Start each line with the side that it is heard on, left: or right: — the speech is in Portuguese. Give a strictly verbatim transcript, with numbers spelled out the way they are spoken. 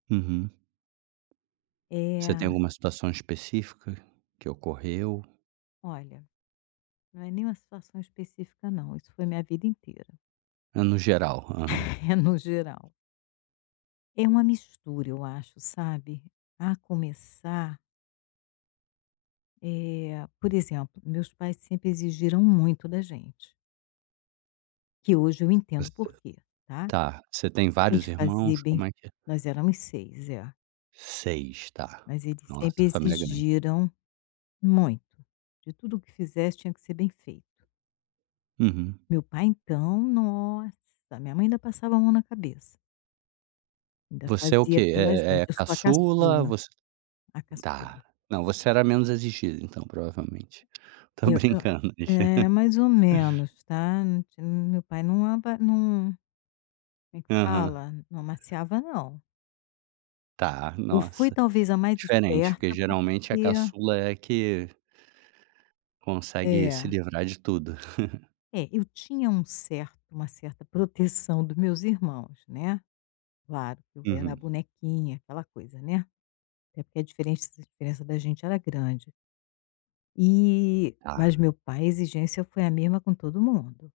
right: Uhum. Você tem
left: É.
right: alguma situação específica que ocorreu?
left: Olha, não é nem uma situação específica não, isso foi minha vida inteira.
right: É, no geral, aham.
left: É no geral. É uma mistura eu acho, sabe, a começar Eh, por exemplo, meus pais sempre exigiram muito da gente. Que hoje eu entendo
right: Você
left: o porquê, tá.
right: Tá, você tem
left: Tem
right: vários
left: que fazer
right: irmãos,
left: bem
right: como é que é?
left: nós éramos seis, é.
right: seis, tá.
left: Mas eles sempre
right: Nossa, família grande.
left: exigiram muito, de tudo o que fizesse tinha que ser bem feito.
right: Uhum.
left: Meu pai então, nossa, minha mãe ainda passava a mão na cabeça. Ainda
right: Você é o
left: fazia
right: quê? É
left: pela
right: é é
left: gente
right: a
left: eu sou a
right: caçula?
left: caçula,
right: Você
left: a
right: tá.
left: caçula.
right: Não, você era menos exigida então, provavelmente. Tô
left: Eu eu
right: brincando.
left: é, mais ou menos, tá, ti meu pai não ava não como é que
right: Aham.
left: fala? Não amaciava não.
right: Tá.
left: Eu fui
right: Nossa,
left: talvez a mais
right: diferente, porque
left: esperta,
right: geralmente a
left: porque
right: caçula é a que consegue se
left: É.
right: livrar de tudo.
left: É, eu tinha um certo uma certa proteção do meus irmãos, né. Claro que eu era a
right: Uhum.
left: bonequinha, aquela coisa, né, até porque a diferença a diferença da gente era grande. E mas
right: Tá.
left: meu pai a exigência foi a mesma com todo mundo.